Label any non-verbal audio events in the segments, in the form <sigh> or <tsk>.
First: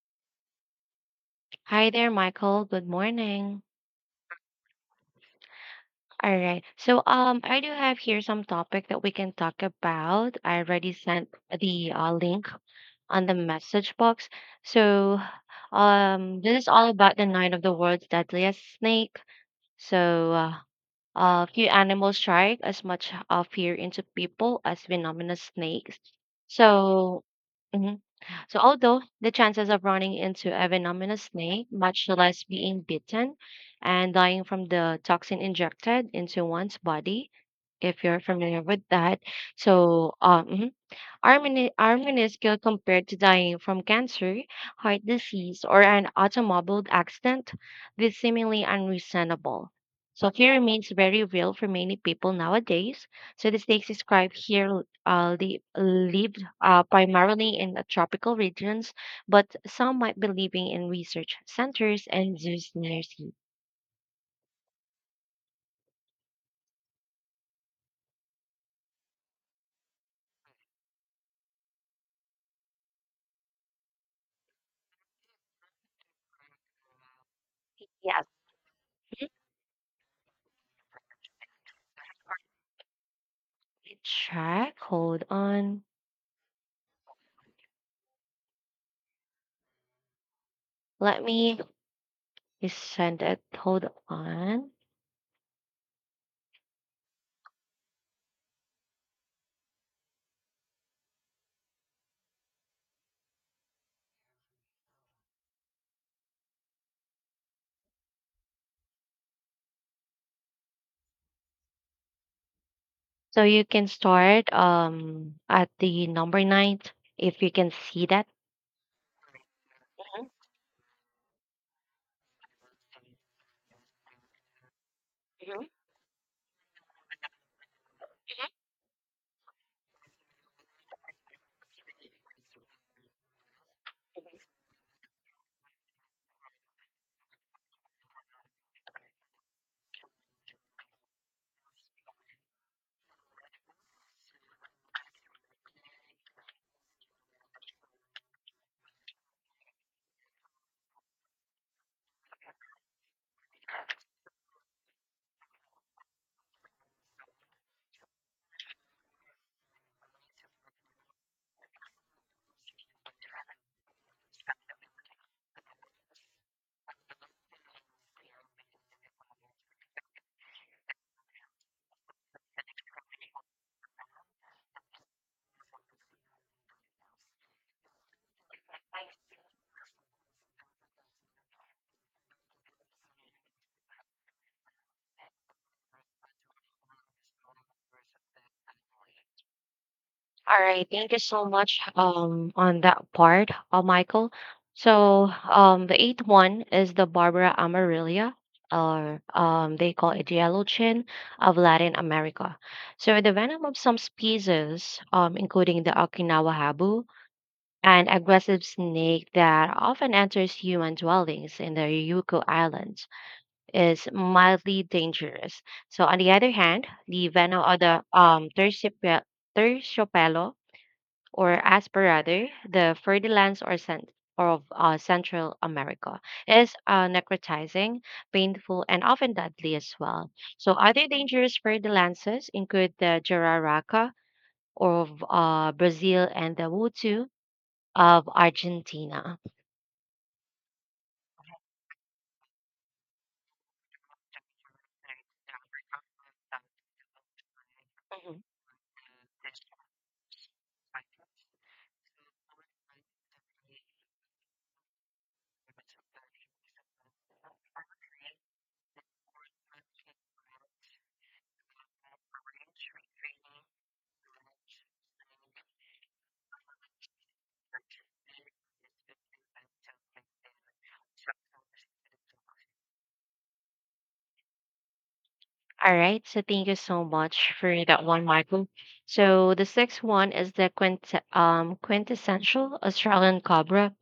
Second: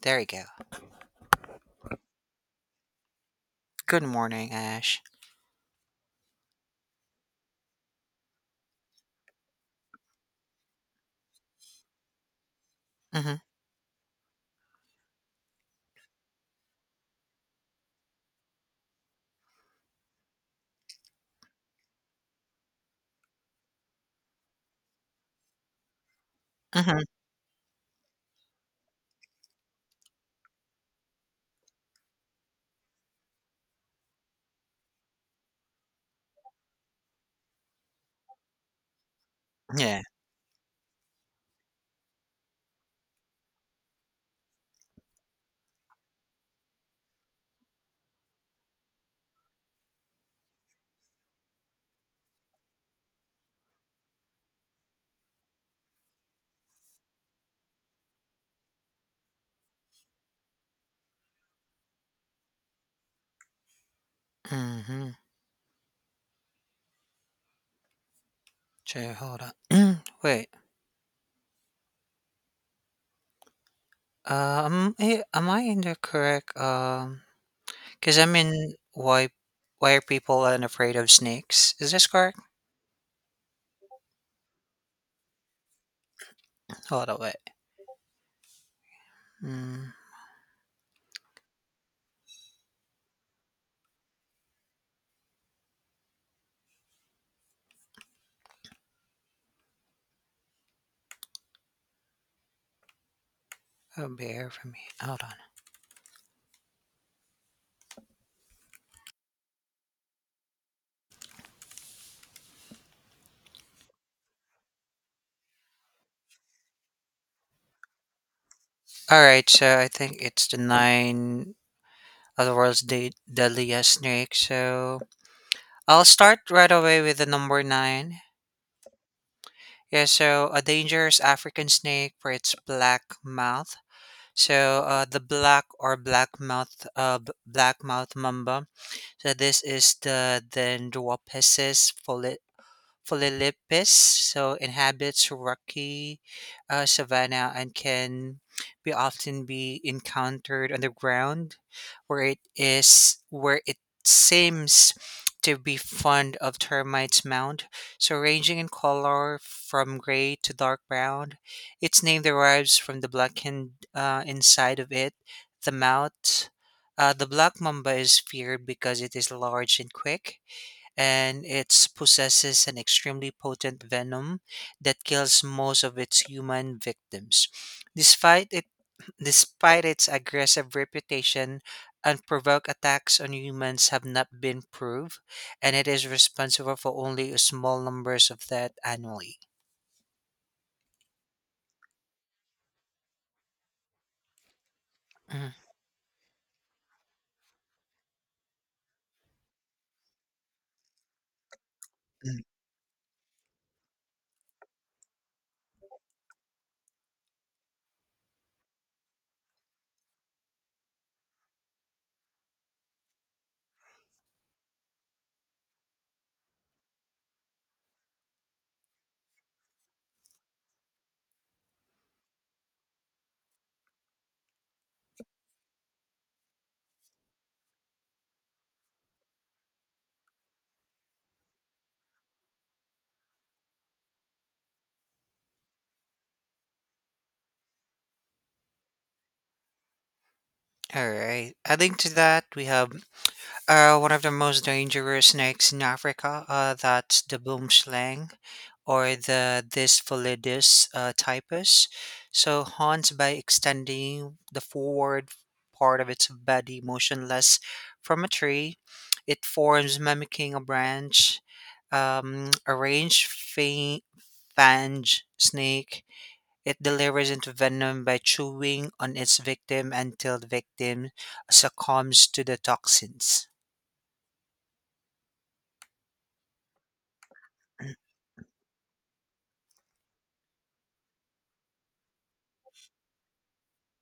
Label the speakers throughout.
Speaker 1: There we go.
Speaker 2: Hi there, Michael. Good morning.
Speaker 1: Good morning, Ash.
Speaker 2: All right. So, I do have here some topic that we can talk about. I already sent the link on the
Speaker 1: Mhm,
Speaker 2: message box. So, this is all about the nine of the world's deadliest snake. So, a few animals strike as much fear into people as venomous snakes.
Speaker 1: mhm,
Speaker 2: So, mhm. So, although the chances of running into a venomous snake, much less being bitten and dying from the toxin injected into one's body, if you're familiar with that,
Speaker 1: yeah,
Speaker 2: so mhm. Our minuscule compared to dying from cancer, heart disease, or an automobile accident, this seemingly unreasonable. So fear remains very real for many people nowadays. So the stakes described here lived primarily in the tropical regions, but some might be living in research centers and zoos near sea.
Speaker 1: mhm. Sure, hold on. <clears throat> Wait, am I in the correct, um, 'cause
Speaker 2: Yes,
Speaker 1: I'm in why are people unafraid of snakes? Is this correct?
Speaker 2: check. Hold on.
Speaker 1: Hold on, wait. Mm,
Speaker 2: Let me send it. Hold on.
Speaker 1: that'll be for me. Hold on.
Speaker 2: So you can start at the number nine if you can see that.
Speaker 1: All right, so I think it's the nine of the world's deadliest snake. So I'll start right away with the number nine. Yeah, so a dangerous African snake for its black mouth. So the black or black mouth, black mouth mamba. So this is the Ndwaphesis Phillippes, so inhabits rocky savanna and can be often be encountered underground, where it is where it seems to be fond of termites mound. So ranging in color from gray to dark brown, its name derives from the blackened inside of it, the mouth. The black mamba is feared because it is large and quick, and it possesses an extremely potent venom that kills most of its human victims. Despite it, despite its aggressive reputation, unprovoked attacks on humans have not been proved, and it is responsible for only a small numbers of that annually.
Speaker 2: All right, thank you so much on that part, Michael. So
Speaker 1: Mm.
Speaker 2: the eighth one is the Barbara Amarillia, or they call it yellow chin of Latin America. So the venom of some species, including the Okinawa habu, an aggressive snake that often enters human dwellings in the Ryukyu Islands is mildly dangerous. So on the other hand, the venom of the terciopelo or asperger, the fertilans or scent of Central America is necrotizing, painful, and often deadly as well. So other dangerous fertilances include the jararaca of Brazil and the wutu of Argentina.
Speaker 1: All right, adding to that, we have one of the most dangerous snakes in Africa, that's the boomslang
Speaker 2: Mm-hmm.
Speaker 1: or the Dysphilidus typus. So, hunts by extending the forward part of its body motionless from a tree. It forms mimicking a branch, a fange snake. It delivers into venom by chewing on its victim until the victim succumbs to the toxins.
Speaker 2: All right, so thank you so much for that one, Michael. So the sixth one is the quintessential Australian cobra.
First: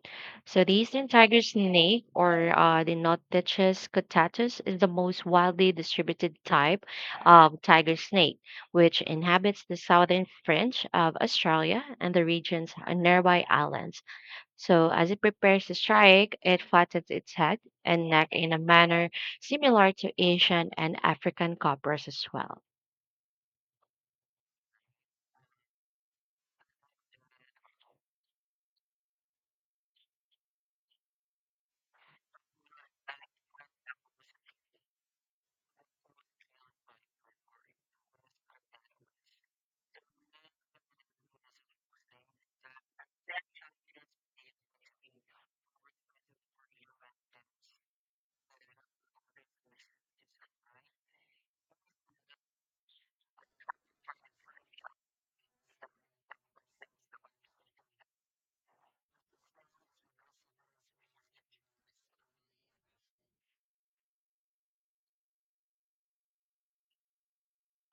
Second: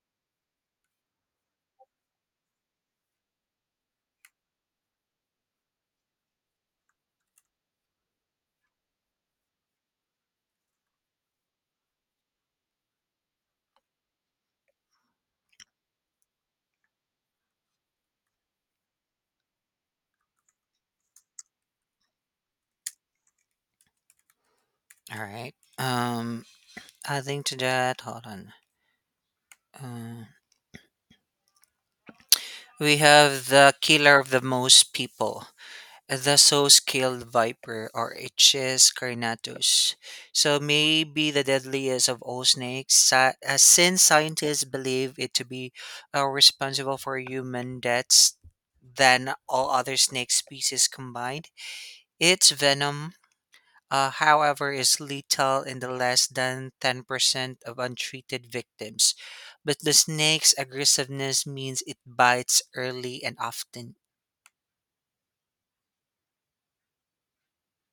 Speaker 2: So the eastern tiger snake, or the Notetichus guttatus, is the most widely distributed type of tiger snake, which inhabits the southern fringe of Australia and the regions and nearby islands. So, as it prepares to strike, it flattens its head and neck in a manner similar to Asian and African coppers as well.
Speaker 1: All right. Um, Adding to that, hold on. Uh, we have the killer of the most people, the so skilled viper, or Hs carnatus. So maybe the deadliest of all snakes, since scientists believe it to be responsible for human deaths than all other snake species combined. Its venom, however, is lethal in the less than 10% of untreated victims. But the snake's aggressiveness means it bites early and often.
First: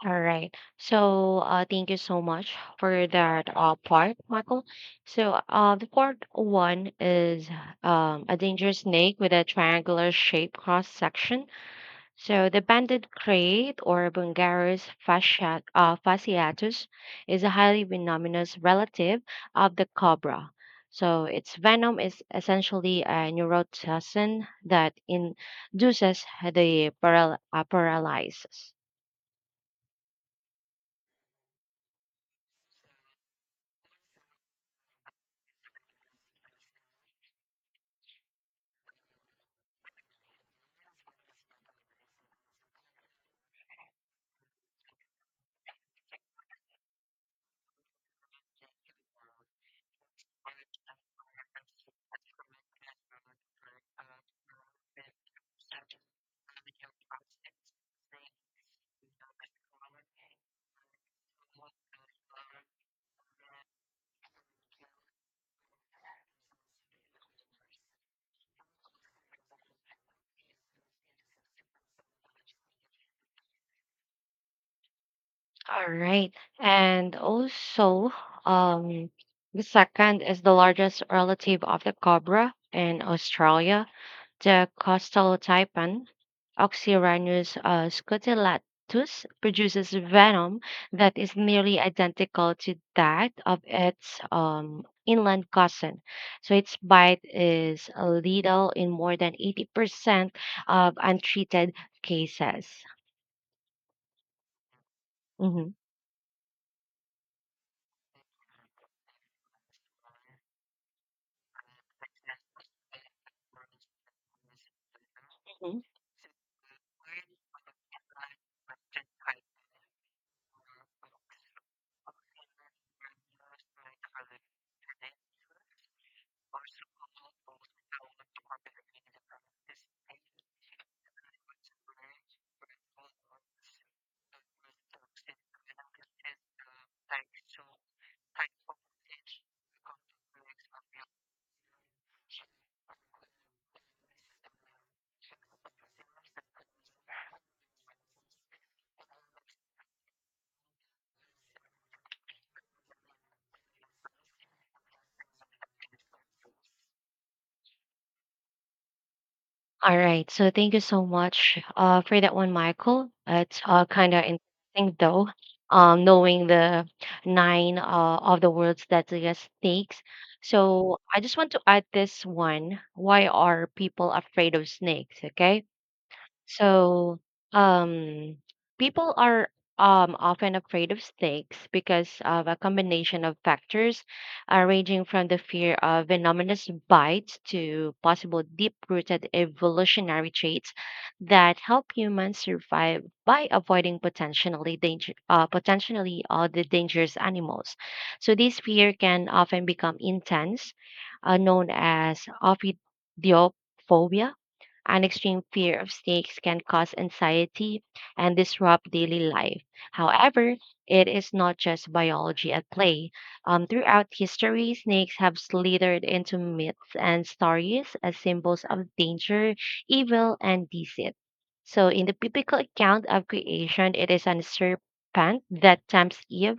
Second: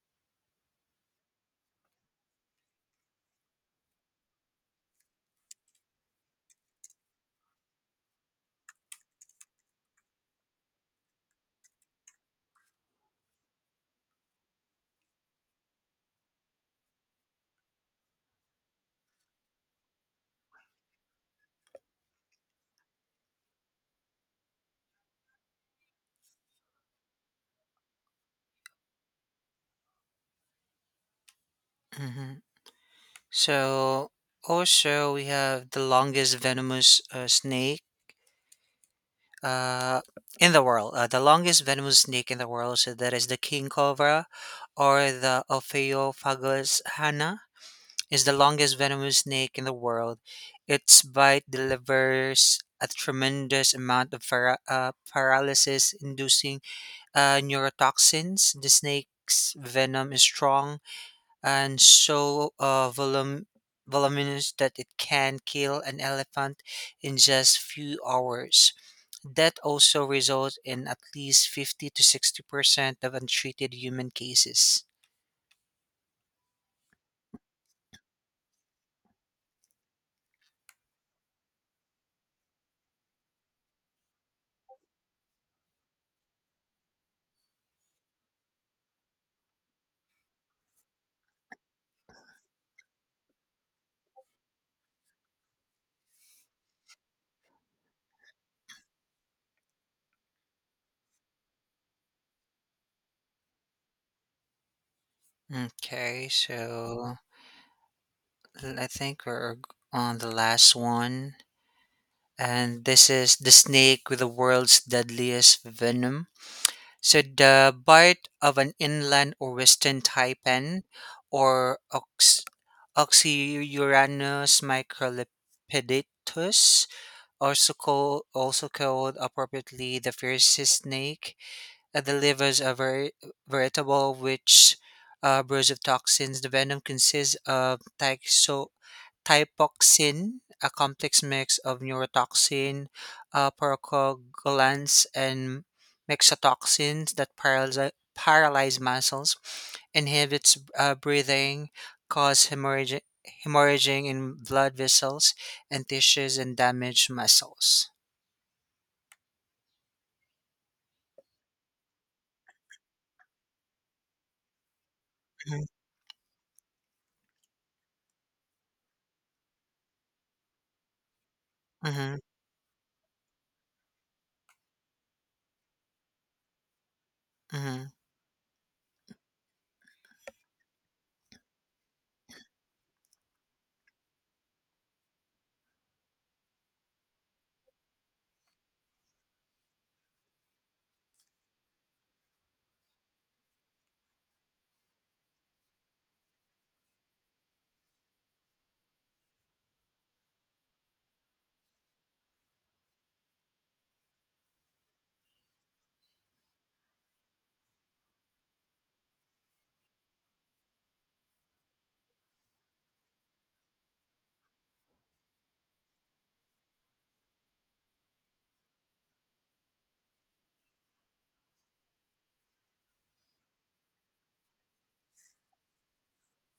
Speaker 2: All right. So, thank you so much for that part, Michael. So, the fourth one is a dangerous snake with a triangular shaped cross section. So the banded crate or Bungarus fasciatus is a highly venomous relative of the cobra. So its venom is essentially a neurotoxin that induces the paralysis.
Speaker 1: Mhm. So, also, we have the longest venomous snake uh, in the world. The longest venomous snake in the world, so that is the king cobra or the Ophiophagus hana is the longest venomous snake in the world. Its bite delivers a tremendous amount of paralysis inducing neurotoxins. The snake's venom is strong and so voluminous that it can kill an elephant in just few hours. That also results in at least 50 to 60% of untreated human cases.
Speaker 2: All right, and also um, the second is the largest relative of the cobra in Australia. The coastal taipan, Oxyrhinus scutellatus, produces venom that is nearly identical to that of its inland cousin. So its bite is lethal in more than 80% of untreated cases. Mhm.
Speaker 1: Okay, so I think we're on the last one. And this is the snake with the world's deadliest venom. So the bite of an inland or western taipan or Oxyuranus microlipidatus, also called appropriately the fiercest snake, delivers a veritable which burst of toxins. The venom consists of Thymoxin, a complex mix of neurotoxin, prostaglandins, and myxotoxins that paralyze muscles, inhibits breathing, cause hemorrhaging, hemorrhaging in blood vessels and tissues, and damage muscles.
Speaker 2: All right. So thank you so much for that one, Michael. It's kind of interesting, though,
Speaker 1: Mm-hmm,
Speaker 2: knowing the nine of the world's deadliest snakes. So I just want to add
Speaker 1: mm-hmm,
Speaker 2: this one. Why are people afraid of snakes? Okay. So, um, people are often afraid of snakes because of a combination of factors, ranging from the fear of venomous bites to possible deep-rooted evolutionary traits that help humans survive by avoiding potentially potentially all the dangerous animals. So, this fear can often become intense, known as ophidiophobia. An extreme fear of snakes can cause anxiety and disrupt daily life. However, it is not just biology at play. Throughout history, snakes have slithered into myths and stories as symbols of danger, evil, and deceit. So, in the biblical account of creation, it is an serpent that tempts Eve,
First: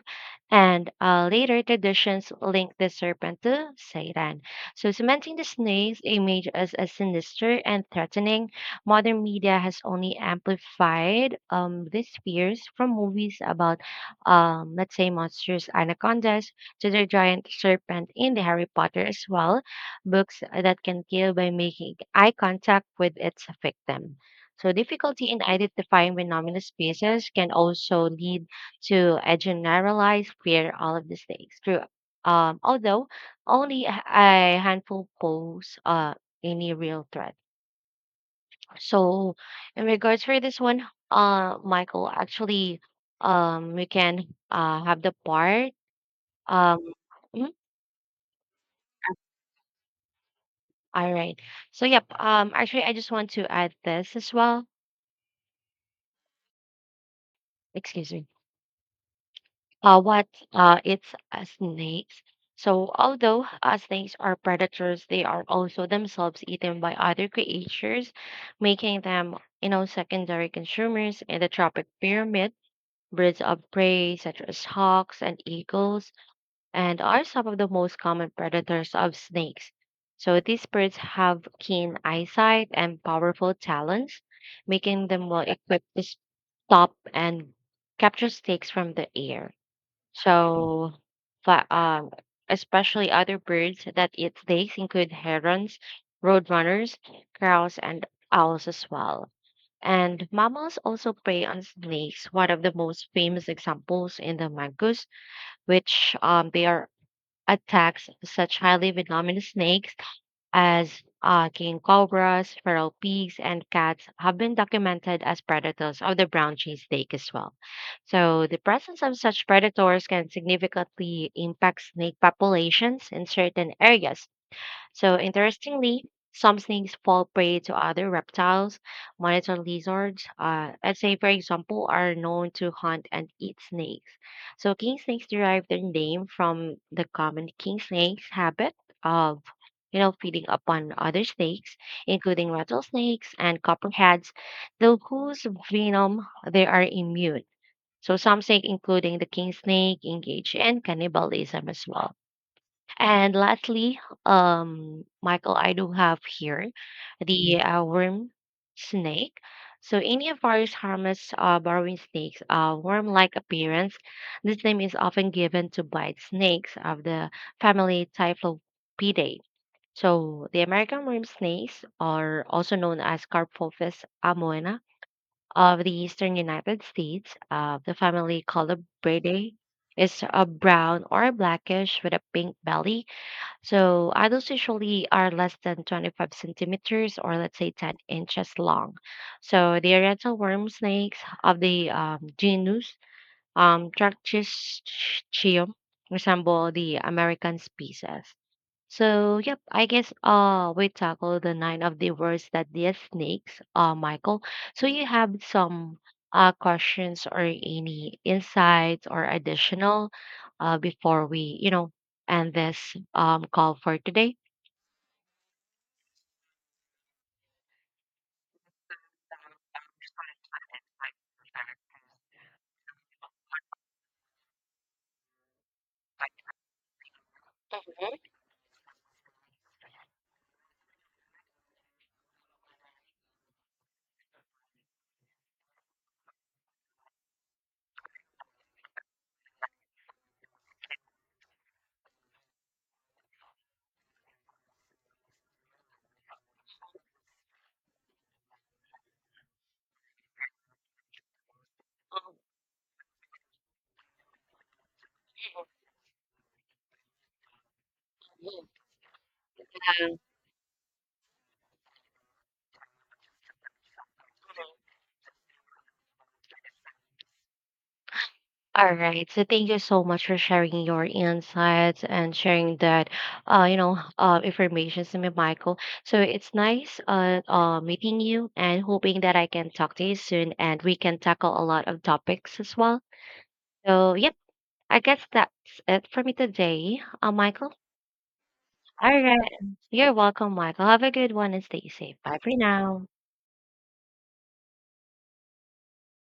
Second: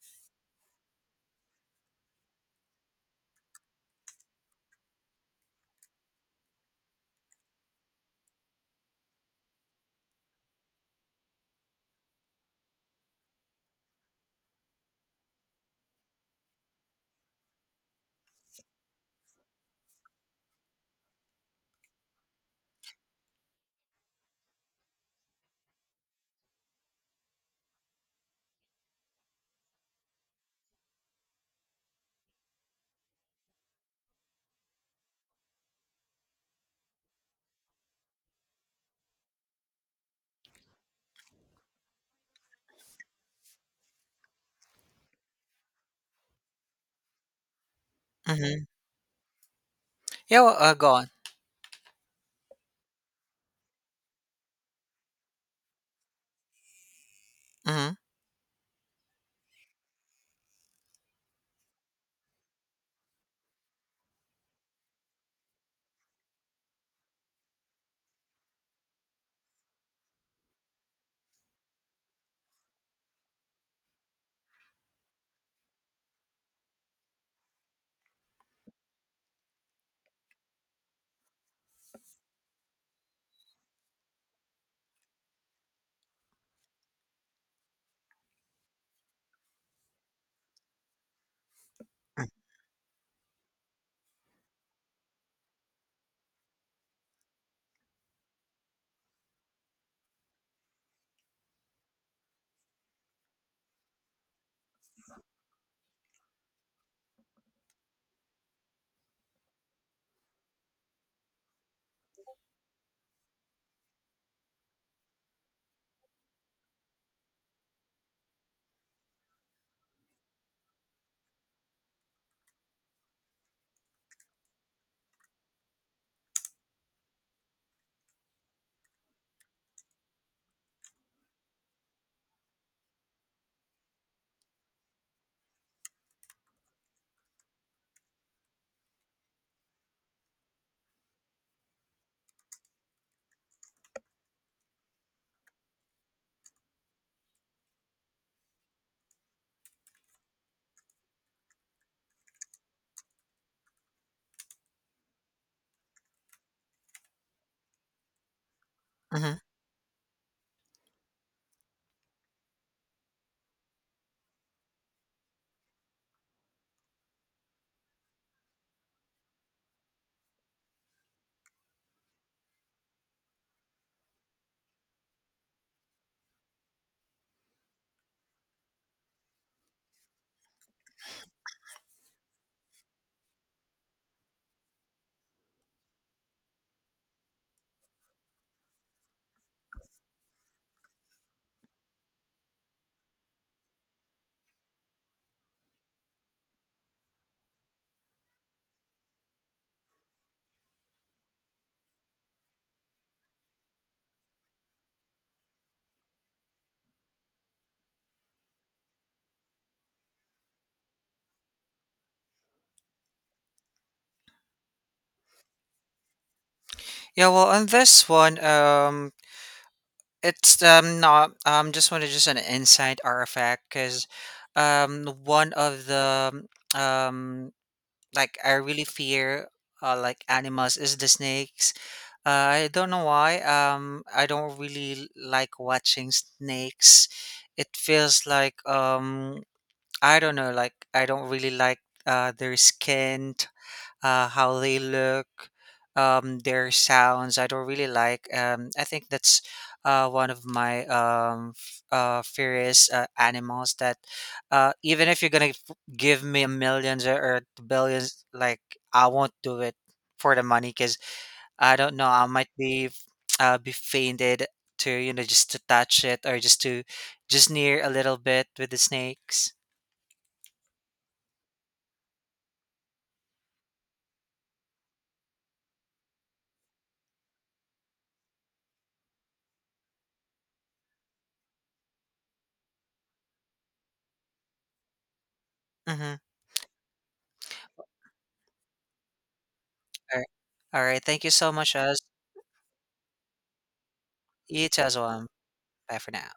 Speaker 2: and later traditions link the serpent to Satan. So, cementing the snake's image as sinister and threatening, modern media has only amplified these fears from movies about, let's say, monstrous anacondas to the giant serpent in the Harry Potter as well, books that can kill by making eye contact with its victim. So, difficulty in identifying venomous species can also lead to a generalized fear all of the snakes. Through, although only a handful pose any real threat. So in regards for this one, Michael, actually we can have the part. Um mhm,
Speaker 1: mm-hmm. Yeah, well, go on.
Speaker 2: all right. So yep, actually I just want to add this as well.
Speaker 1: Mm-hmm.
Speaker 2: Excuse me. What it's Snakes. So, although snakes are predators, they are also themselves eaten by other creatures, making them, secondary consumers in the tropic pyramid. Birds of prey, such as hawks and eagles, and are some of the most common predators of snakes. So, these birds have keen eyesight and powerful talons, making them well equipped to stop and capture snakes from the air. So, fa- um, especially other birds that eat snakes include herons, roadrunners, crows, and owls as well. And mammals also prey on snakes. One of the most famous examples in the mangus, which they are attacks such highly venomous snakes as king cobras, feral pigs, and cats have been documented as predators of the brown cheesesteak as well. So, the presence of such predators can significantly impact snake populations in certain areas, so, interestingly, some snakes fall prey to other reptiles. Monitor lizards, let's say, for example, are known to hunt and eat snakes. So, king snakes derive their name from the common king snake's habit of feeding upon other snakes, including rattlesnakes and copperheads, though whose venom they are immune. So, some snakes, including the king snake, engage in cannibalism as well. And lastly, Michael, I do have here the worm snake.
Speaker 1: Mm-hmm.
Speaker 2: So any of various harmless burrowing snakes, worm-like appearance. This name is often given to bite snakes of the family Typhlopidae. So the American worm snakes are also known as Carpophis amoena of the eastern United States. The family Colubridae is brown or blackish with a pink belly so adults usually are less than 25 centimeters or let's say 10 inches long. So the Oriental worm snakes of the genus Trachystichium resemble the American species. So, yep, I guess we tackle the nine of the words that the snakes, Michael. So you have some questions or any insights or additional before we end this call for today.
Speaker 1: Yeah, well, on this one, it's no just wanted just an inside artifact because one of the um like I really fear like animals is the snakes. I don't know why. I don't really like watching snakes. It feels like I don't know, like I don't really like their skin, how they look, their sounds. I don't really like. I think that's one of my furious animals. That even if you're gonna give me millions, or billions, like I won't do it for the money because I don't know. I might be <tsk> be fainted to, you know, just to touch it or just to just near a little bit with the
Speaker 2: All right. So
Speaker 1: snakes.
Speaker 2: thank you so much for sharing your insights and sharing that, information to me, Michael. So it's nice, meeting you and hoping that I can talk to you soon and we can tackle a lot of topics as well. So yep, I guess that's it
Speaker 1: Mhm.
Speaker 2: for me today, Michael. All right. You're
Speaker 1: Alright.
Speaker 2: welcome, Michael. Have
Speaker 1: Alright,
Speaker 2: a
Speaker 1: thank you
Speaker 2: good
Speaker 1: so
Speaker 2: one and
Speaker 1: much,
Speaker 2: stay
Speaker 1: Az.
Speaker 2: safe. Bye for now.
Speaker 1: You too as well. Bye for now.